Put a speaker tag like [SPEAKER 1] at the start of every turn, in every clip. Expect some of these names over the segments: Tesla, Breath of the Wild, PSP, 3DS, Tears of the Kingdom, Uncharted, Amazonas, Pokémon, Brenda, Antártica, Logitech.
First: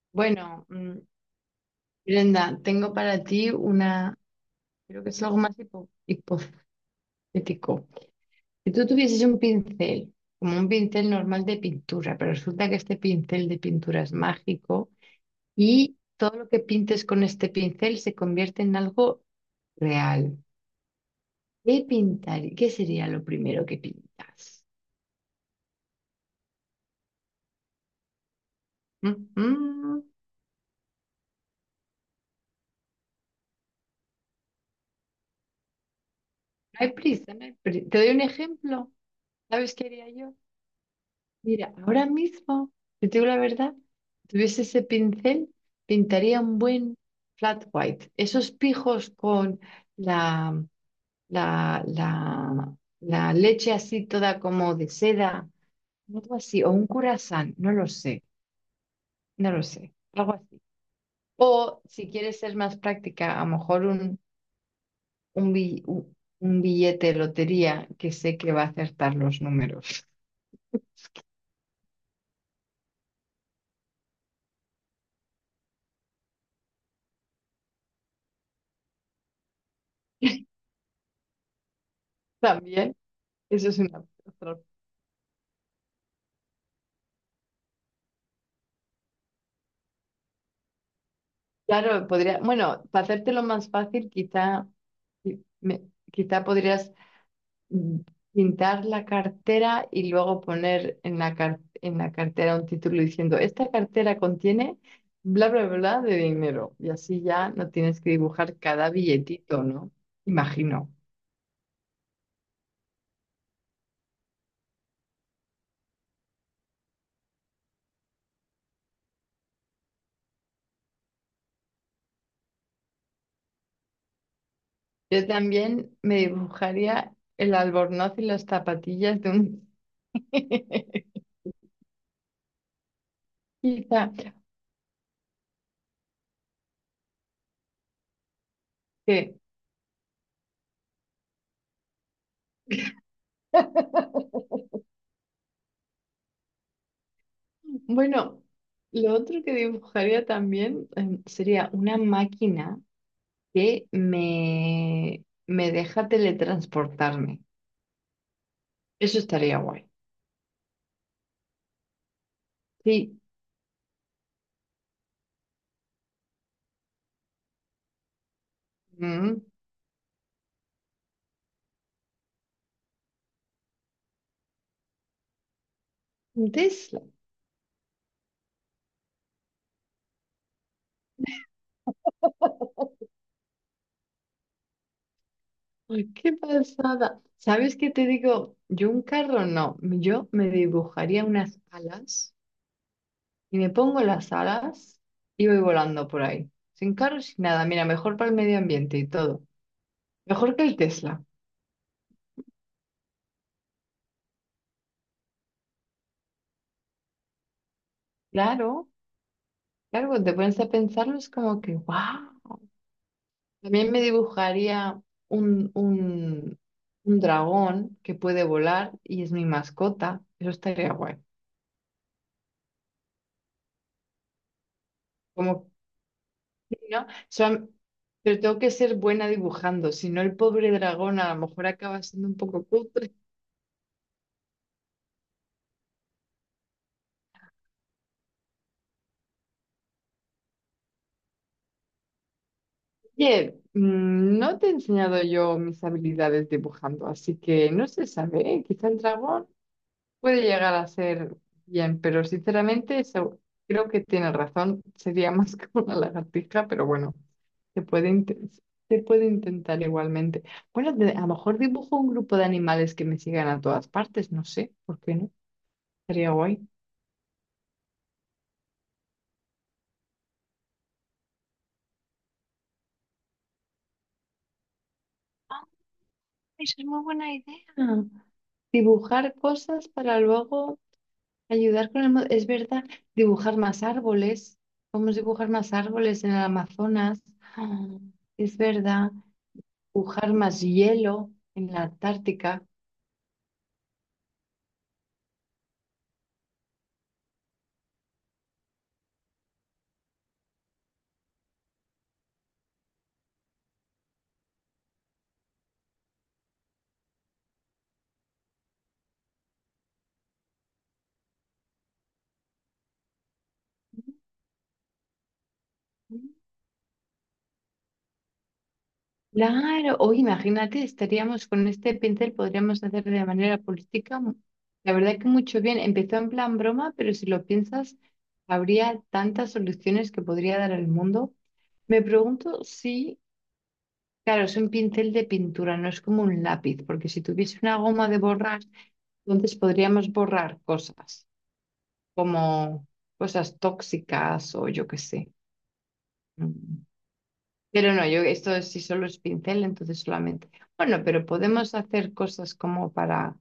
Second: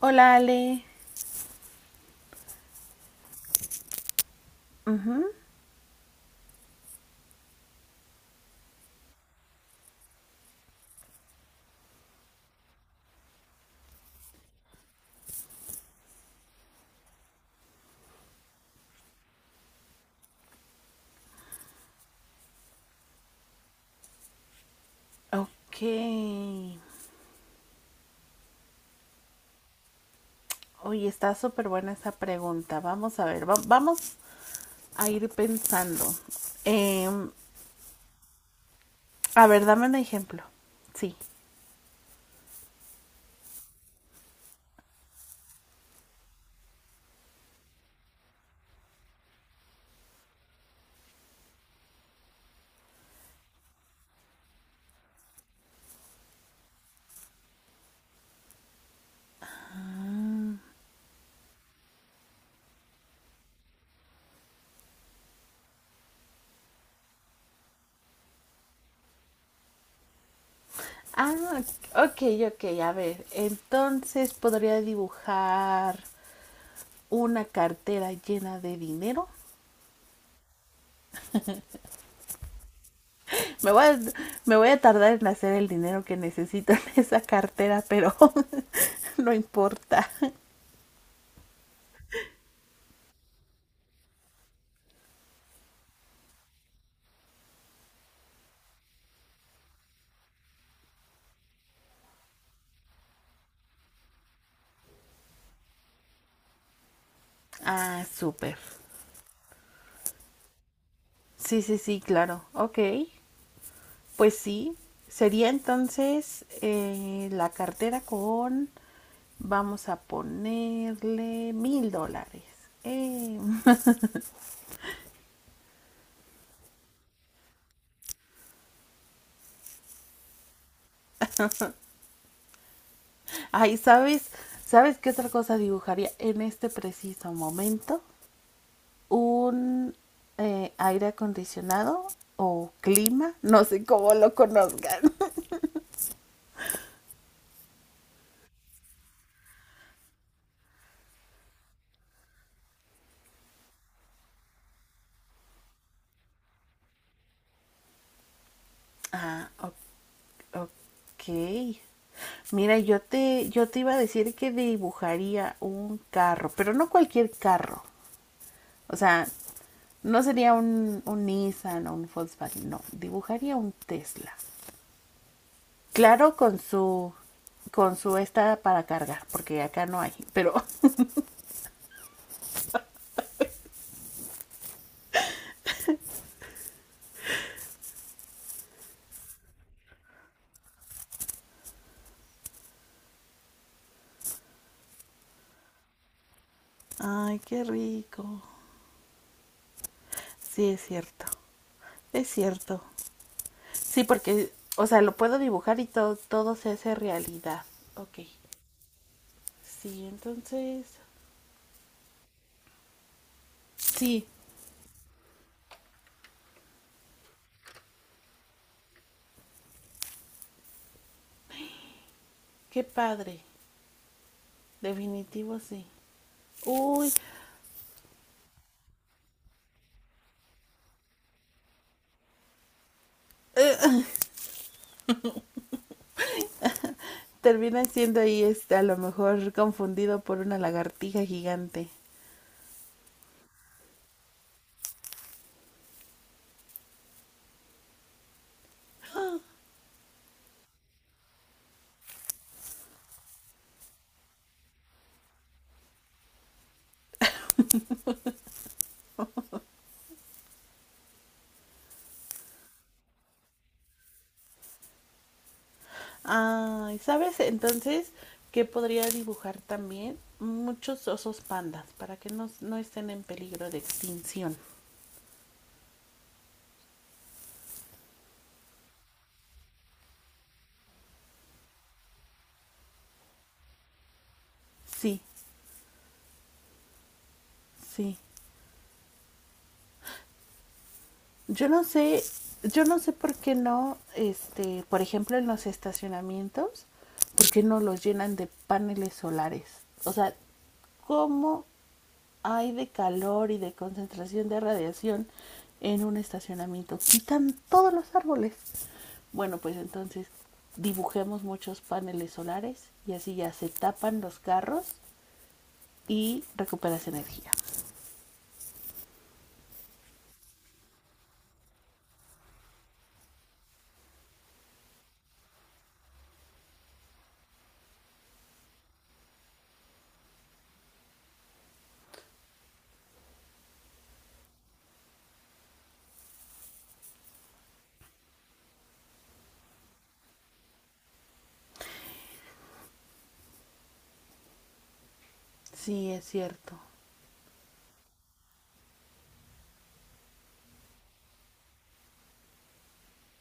[SPEAKER 1] Hola,
[SPEAKER 2] Bueno,
[SPEAKER 1] Ale.
[SPEAKER 2] Brenda, tengo para ti una, creo que es algo más hipotético. Si tú tuvieses un pincel, como un pincel normal de pintura, pero resulta que este pincel de pintura es mágico y todo lo que pintes con este pincel se convierte en algo real. ¿Qué pintar? ¿Qué sería lo primero que pintas?
[SPEAKER 1] Ok.
[SPEAKER 2] Mm, mm,
[SPEAKER 1] Oye, está súper buena esa pregunta. Vamos a ver, vamos a ir pensando.
[SPEAKER 2] No hay
[SPEAKER 1] Eh,
[SPEAKER 2] prisa, no hay Te doy un ejemplo.
[SPEAKER 1] a ver,
[SPEAKER 2] ¿Sabes qué
[SPEAKER 1] dame un
[SPEAKER 2] haría yo?
[SPEAKER 1] ejemplo. Sí.
[SPEAKER 2] Mira, ahora mismo, si te digo la verdad, si tuviese ese pincel, pintaría un buen flat white. Esos pijos con la, la leche así toda como de seda, algo así, o un curasán, no lo sé, algo así. O si quieres ser más práctica, a lo mejor un, bi- un billete de lotería que sé que va a acertar los números.
[SPEAKER 1] Ah, ok, ok, a ver. Entonces podría dibujar una cartera llena de dinero.
[SPEAKER 2] También, eso
[SPEAKER 1] Me
[SPEAKER 2] es
[SPEAKER 1] voy, a,
[SPEAKER 2] una
[SPEAKER 1] me
[SPEAKER 2] otra.
[SPEAKER 1] voy a tardar en hacer el dinero que necesito en esa cartera, pero no importa.
[SPEAKER 2] Claro, podría, bueno, para hacértelo más fácil, quizá, qui- me- quizá podrías mm, pintar la cartera y luego poner en en la cartera un título diciendo, esta cartera contiene bla, bla, bla de dinero. Y así ya no tienes
[SPEAKER 1] Ah,
[SPEAKER 2] que
[SPEAKER 1] súper.
[SPEAKER 2] dibujar cada billetito, ¿no? Imagino.
[SPEAKER 1] Sí, sí, sí, claro. Ok. Pues sí, sería entonces la cartera con vamos a ponerle 1.000 dólares. Eh,
[SPEAKER 2] Yo también me dibujaría el albornoz y las zapatillas de un...
[SPEAKER 1] Ay,
[SPEAKER 2] Quizá
[SPEAKER 1] ¿sabes? ¿Sabes qué otra cosa dibujaría en este preciso momento?
[SPEAKER 2] que.
[SPEAKER 1] Un aire acondicionado o clima, no sé cómo lo conozcan.
[SPEAKER 2] Bueno, lo otro que dibujaría también sería una máquina que me deja teletransportarme. Eso
[SPEAKER 1] Ah,
[SPEAKER 2] estaría
[SPEAKER 1] o-
[SPEAKER 2] guay.
[SPEAKER 1] ok. Mira,
[SPEAKER 2] Sí,
[SPEAKER 1] yo te iba a decir que dibujaría un carro, pero no cualquier carro. O sea,
[SPEAKER 2] mm,
[SPEAKER 1] no sería un Nissan o un Volkswagen, no. Dibujaría un Tesla. Claro,
[SPEAKER 2] un
[SPEAKER 1] con
[SPEAKER 2] Tesla.
[SPEAKER 1] su esta para cargar, porque acá no hay, pero
[SPEAKER 2] Ay, qué pasada. ¿Sabes qué te digo? Yo un carro no. Yo me dibujaría unas alas y me pongo las alas y voy volando por ahí. Sin carro, sin
[SPEAKER 1] ay, qué
[SPEAKER 2] nada. Mira, mejor para el
[SPEAKER 1] rico.
[SPEAKER 2] medio ambiente y todo. Mejor que
[SPEAKER 1] Sí,
[SPEAKER 2] el
[SPEAKER 1] es
[SPEAKER 2] Tesla.
[SPEAKER 1] cierto. Es cierto. Sí, porque, o sea, lo puedo dibujar y todo, todo se hace realidad. Ok.
[SPEAKER 2] Claro.
[SPEAKER 1] Sí,
[SPEAKER 2] Claro, cuando te pones a
[SPEAKER 1] entonces.
[SPEAKER 2] pensarlo es como que, wow. También me
[SPEAKER 1] Sí,
[SPEAKER 2] dibujaría un, un, un dragón que puede volar y es mi mascota. Eso estaría guay.
[SPEAKER 1] qué padre.
[SPEAKER 2] Como,
[SPEAKER 1] Definitivo sí.
[SPEAKER 2] ¿no?
[SPEAKER 1] Uy,
[SPEAKER 2] Pero tengo que ser buena dibujando, si no el pobre dragón a lo mejor acaba siendo un poco cutre.
[SPEAKER 1] termina siendo ahí este, a lo mejor confundido por una lagartija gigante.
[SPEAKER 2] Oye, no te he enseñado yo mis habilidades dibujando, así que no se sabe, ¿eh? Quizá el dragón. Puede llegar a ser bien, pero sinceramente eso creo que tiene razón. Sería más que una lagartija, pero bueno, se puede, inten- se puede intentar igualmente. Bueno, a lo mejor dibujo un grupo de animales que me sigan a todas partes, no sé, ¿por qué no? Sería guay.
[SPEAKER 1] Ay, ¿sabes entonces qué podría dibujar también? Muchos osos pandas para que no estén en peligro de extinción.
[SPEAKER 2] Eso es muy buena idea. Ah, dibujar cosas para luego ayudar con el... Es verdad, dibujar más árboles. Podemos
[SPEAKER 1] Sí,
[SPEAKER 2] dibujar más árboles en el Amazonas. Ah,
[SPEAKER 1] sí.
[SPEAKER 2] es verdad. Pujar más hielo
[SPEAKER 1] Yo
[SPEAKER 2] en la
[SPEAKER 1] no sé,
[SPEAKER 2] Antártica.
[SPEAKER 1] yo no sé por qué no, este, por ejemplo, en los estacionamientos, por qué no los llenan de paneles solares. O sea, ¿cómo hay de calor y de concentración de radiación en un estacionamiento? Quitan todos los árboles. Bueno, pues entonces dibujemos muchos paneles solares y así ya se tapan los carros y recuperas energía.
[SPEAKER 2] Claro, o imagínate, estaríamos con este pincel, podríamos hacer de manera política, la verdad que mucho bien. Empezó en plan broma, pero si lo piensas, habría tantas soluciones que podría dar al mundo. Me pregunto si, claro, es un pincel de pintura, no es como un lápiz, porque si tuviese una goma de borrar, entonces podríamos borrar cosas, como cosas tóxicas o yo qué sé.
[SPEAKER 1] Sí, es
[SPEAKER 2] mm,
[SPEAKER 1] cierto.
[SPEAKER 2] Pero no, yo esto sí solo es pincel, entonces solamente. Bueno, pero podemos hacer cosas como para...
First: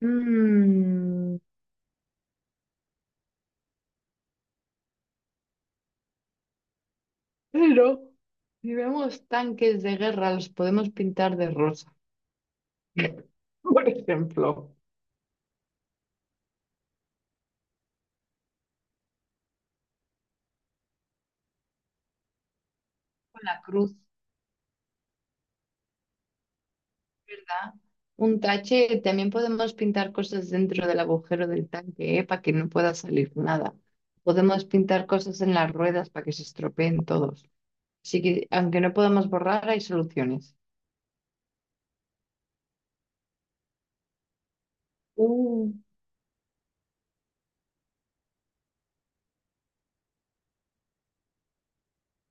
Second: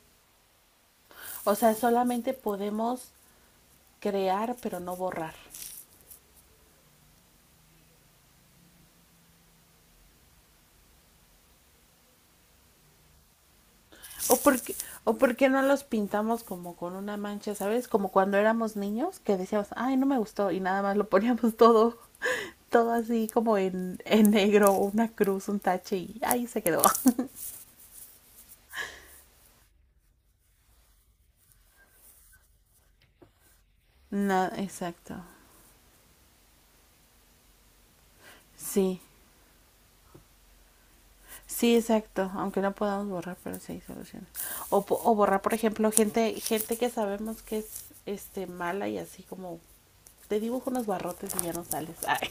[SPEAKER 2] Mm,
[SPEAKER 1] O sea, solamente podemos crear pero no borrar.
[SPEAKER 2] pero si vemos tanques de guerra, los podemos pintar de rosa. Por
[SPEAKER 1] O porque,
[SPEAKER 2] ejemplo,
[SPEAKER 1] o porque no los pintamos como con una mancha, ¿sabes? Como cuando éramos niños que decíamos, ay, no me gustó y nada más lo poníamos todo, todo así
[SPEAKER 2] con
[SPEAKER 1] como
[SPEAKER 2] la cruz,
[SPEAKER 1] en negro, una cruz, un tache y ahí se quedó.
[SPEAKER 2] ¿verdad? Un tache, también podemos pintar cosas dentro del agujero del tanque, ¿eh? Para que no pueda salir nada.
[SPEAKER 1] No,
[SPEAKER 2] Podemos pintar
[SPEAKER 1] exacto.
[SPEAKER 2] cosas en las ruedas para que se estropeen todos. Así que, aunque no
[SPEAKER 1] Sí,
[SPEAKER 2] podamos borrar, hay soluciones.
[SPEAKER 1] sí, exacto. Aunque no podamos borrar, pero sí hay soluciones. O borrar, por
[SPEAKER 2] Uh.
[SPEAKER 1] ejemplo, gente que sabemos que es este mala y así como te dibujo unos barrotes y ya no sales. Ay.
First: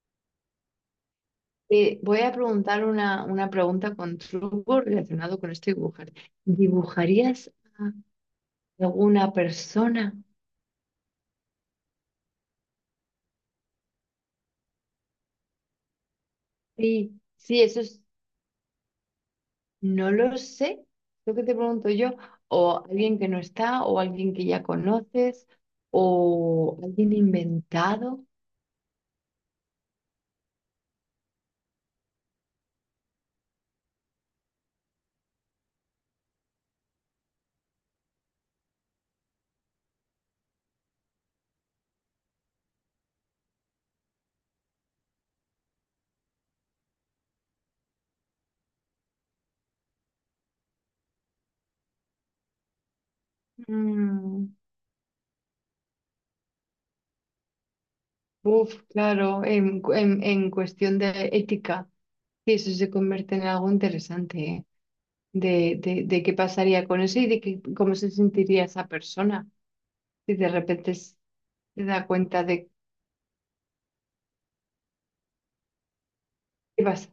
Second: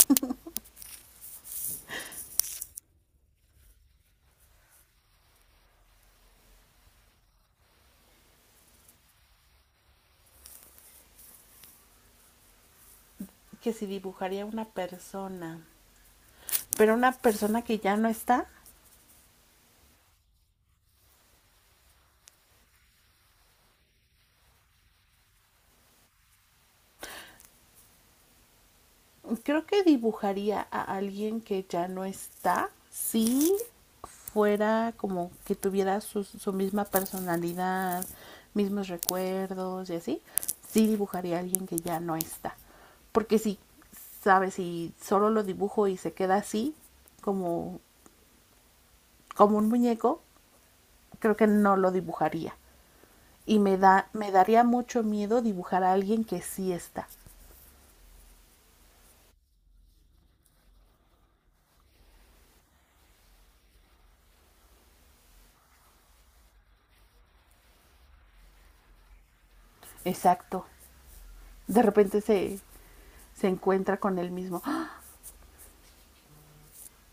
[SPEAKER 2] Te voy a preguntar una pregunta con truco relacionado con este dibujar. ¿Dibujarías a alguna persona?
[SPEAKER 1] Que si dibujaría una persona, pero una
[SPEAKER 2] Sí,
[SPEAKER 1] persona
[SPEAKER 2] sí,
[SPEAKER 1] que
[SPEAKER 2] eso
[SPEAKER 1] ya
[SPEAKER 2] es,
[SPEAKER 1] no está,
[SPEAKER 2] no lo sé, lo que te pregunto yo, o alguien que no está, o alguien que ya conoces, o alguien inventado.
[SPEAKER 1] creo que dibujaría a alguien que ya no está si fuera como que tuviera su misma personalidad, mismos recuerdos y así, sí dibujaría a alguien que ya no está. Porque si, sabes, si solo lo dibujo y se queda así, como, como un muñeco, creo que no lo dibujaría. Y me
[SPEAKER 2] Mm,
[SPEAKER 1] daría mucho miedo dibujar a alguien que sí está.
[SPEAKER 2] uf, claro, en cuestión de ética, sí, eso se convierte en algo interesante, ¿eh? De qué pasaría con eso y de cómo se sentiría esa persona si de
[SPEAKER 1] Exacto.
[SPEAKER 2] repente
[SPEAKER 1] De
[SPEAKER 2] se da
[SPEAKER 1] repente
[SPEAKER 2] cuenta
[SPEAKER 1] se,
[SPEAKER 2] de
[SPEAKER 1] se encuentra con él mismo. ¡Ah!
[SPEAKER 2] qué pasa.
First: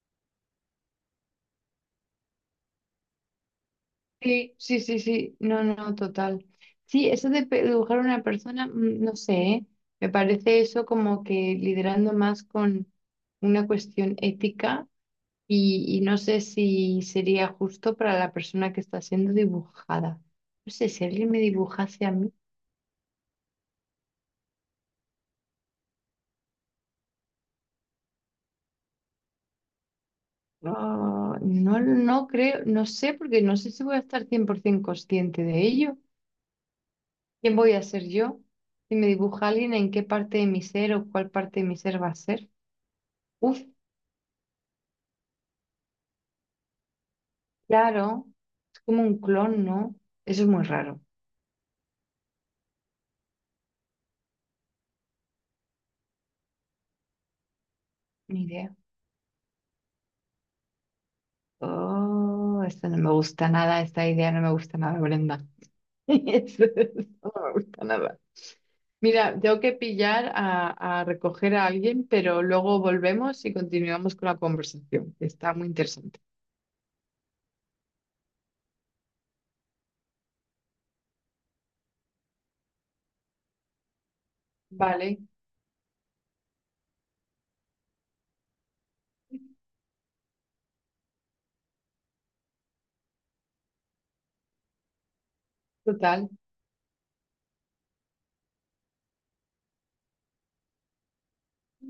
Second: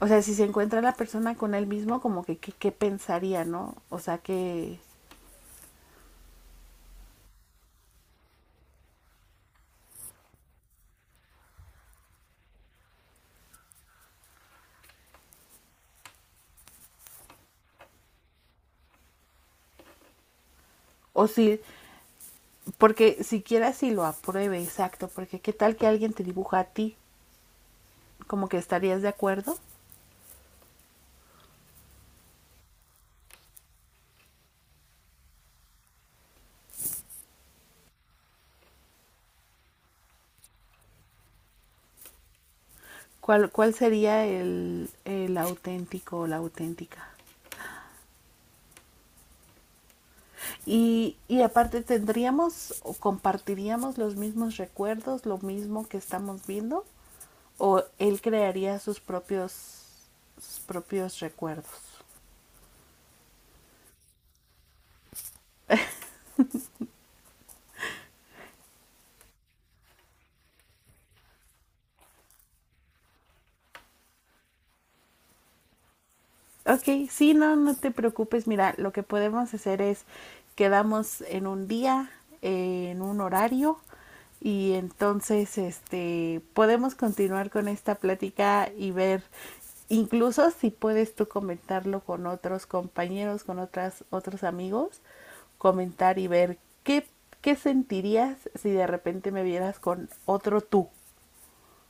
[SPEAKER 1] O sea, si se encuentra la persona con él mismo, como que qué pensaría, ¿no? O sea,
[SPEAKER 2] Sí,
[SPEAKER 1] que...
[SPEAKER 2] sí, sí, sí, no, no, total. Sí, eso de dibujar a una persona, no sé, ¿eh? Me parece eso como que liderando más con una cuestión ética y no sé si sería justo para la persona que está siendo dibujada. No sé, si
[SPEAKER 1] O
[SPEAKER 2] alguien me
[SPEAKER 1] si,
[SPEAKER 2] dibujase a mí.
[SPEAKER 1] porque siquiera si lo apruebe, exacto, porque qué tal que alguien te dibuja a ti, como que estarías de acuerdo.
[SPEAKER 2] No, no, no creo, no sé, porque no sé si voy a estar 100% consciente de ello. ¿Quién voy a ser yo? Si me dibuja alguien, ¿en qué parte de mi ser o cuál parte de mi ser va a ser? Uf,
[SPEAKER 1] ¿Cuál sería el auténtico o la auténtica?
[SPEAKER 2] claro, es como un clon, ¿no? Eso es muy raro,
[SPEAKER 1] Aparte tendríamos o compartiríamos los mismos recuerdos, lo mismo que estamos viendo, o él
[SPEAKER 2] ni idea.
[SPEAKER 1] crearía sus propios recuerdos.
[SPEAKER 2] Oh, esto no me gusta nada, esta idea no me gusta nada, Brenda. Eso no me gusta nada. Mira, tengo que pillar a recoger a alguien, pero luego volvemos y continuamos con la conversación, que está muy interesante.
[SPEAKER 1] Ok, sí, no, no te preocupes. Mira, lo que podemos hacer es quedamos en un día, en un horario, y
[SPEAKER 2] Vale,
[SPEAKER 1] entonces este podemos continuar con esta plática y ver incluso si puedes tú comentarlo con otros compañeros, con otras otros amigos, comentar y
[SPEAKER 2] total.
[SPEAKER 1] ver qué qué sentirías si de repente me vieras con otro tú.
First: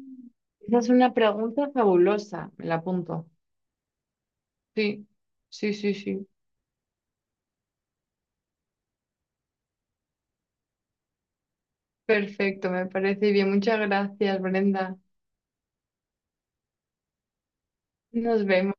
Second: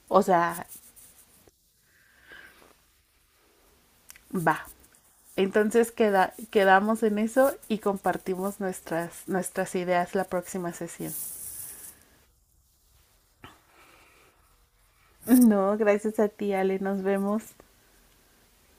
[SPEAKER 1] O sea,
[SPEAKER 2] Esa es una pregunta fabulosa, me la apunto.
[SPEAKER 1] va,
[SPEAKER 2] Sí, sí,
[SPEAKER 1] entonces
[SPEAKER 2] sí, sí.
[SPEAKER 1] quedamos en eso y compartimos nuestras, nuestras ideas la próxima sesión.
[SPEAKER 2] Perfecto, me parece bien. Muchas gracias, Brenda.
[SPEAKER 1] No, gracias a ti, Ale. Nos vemos.
[SPEAKER 2] Nos vemos.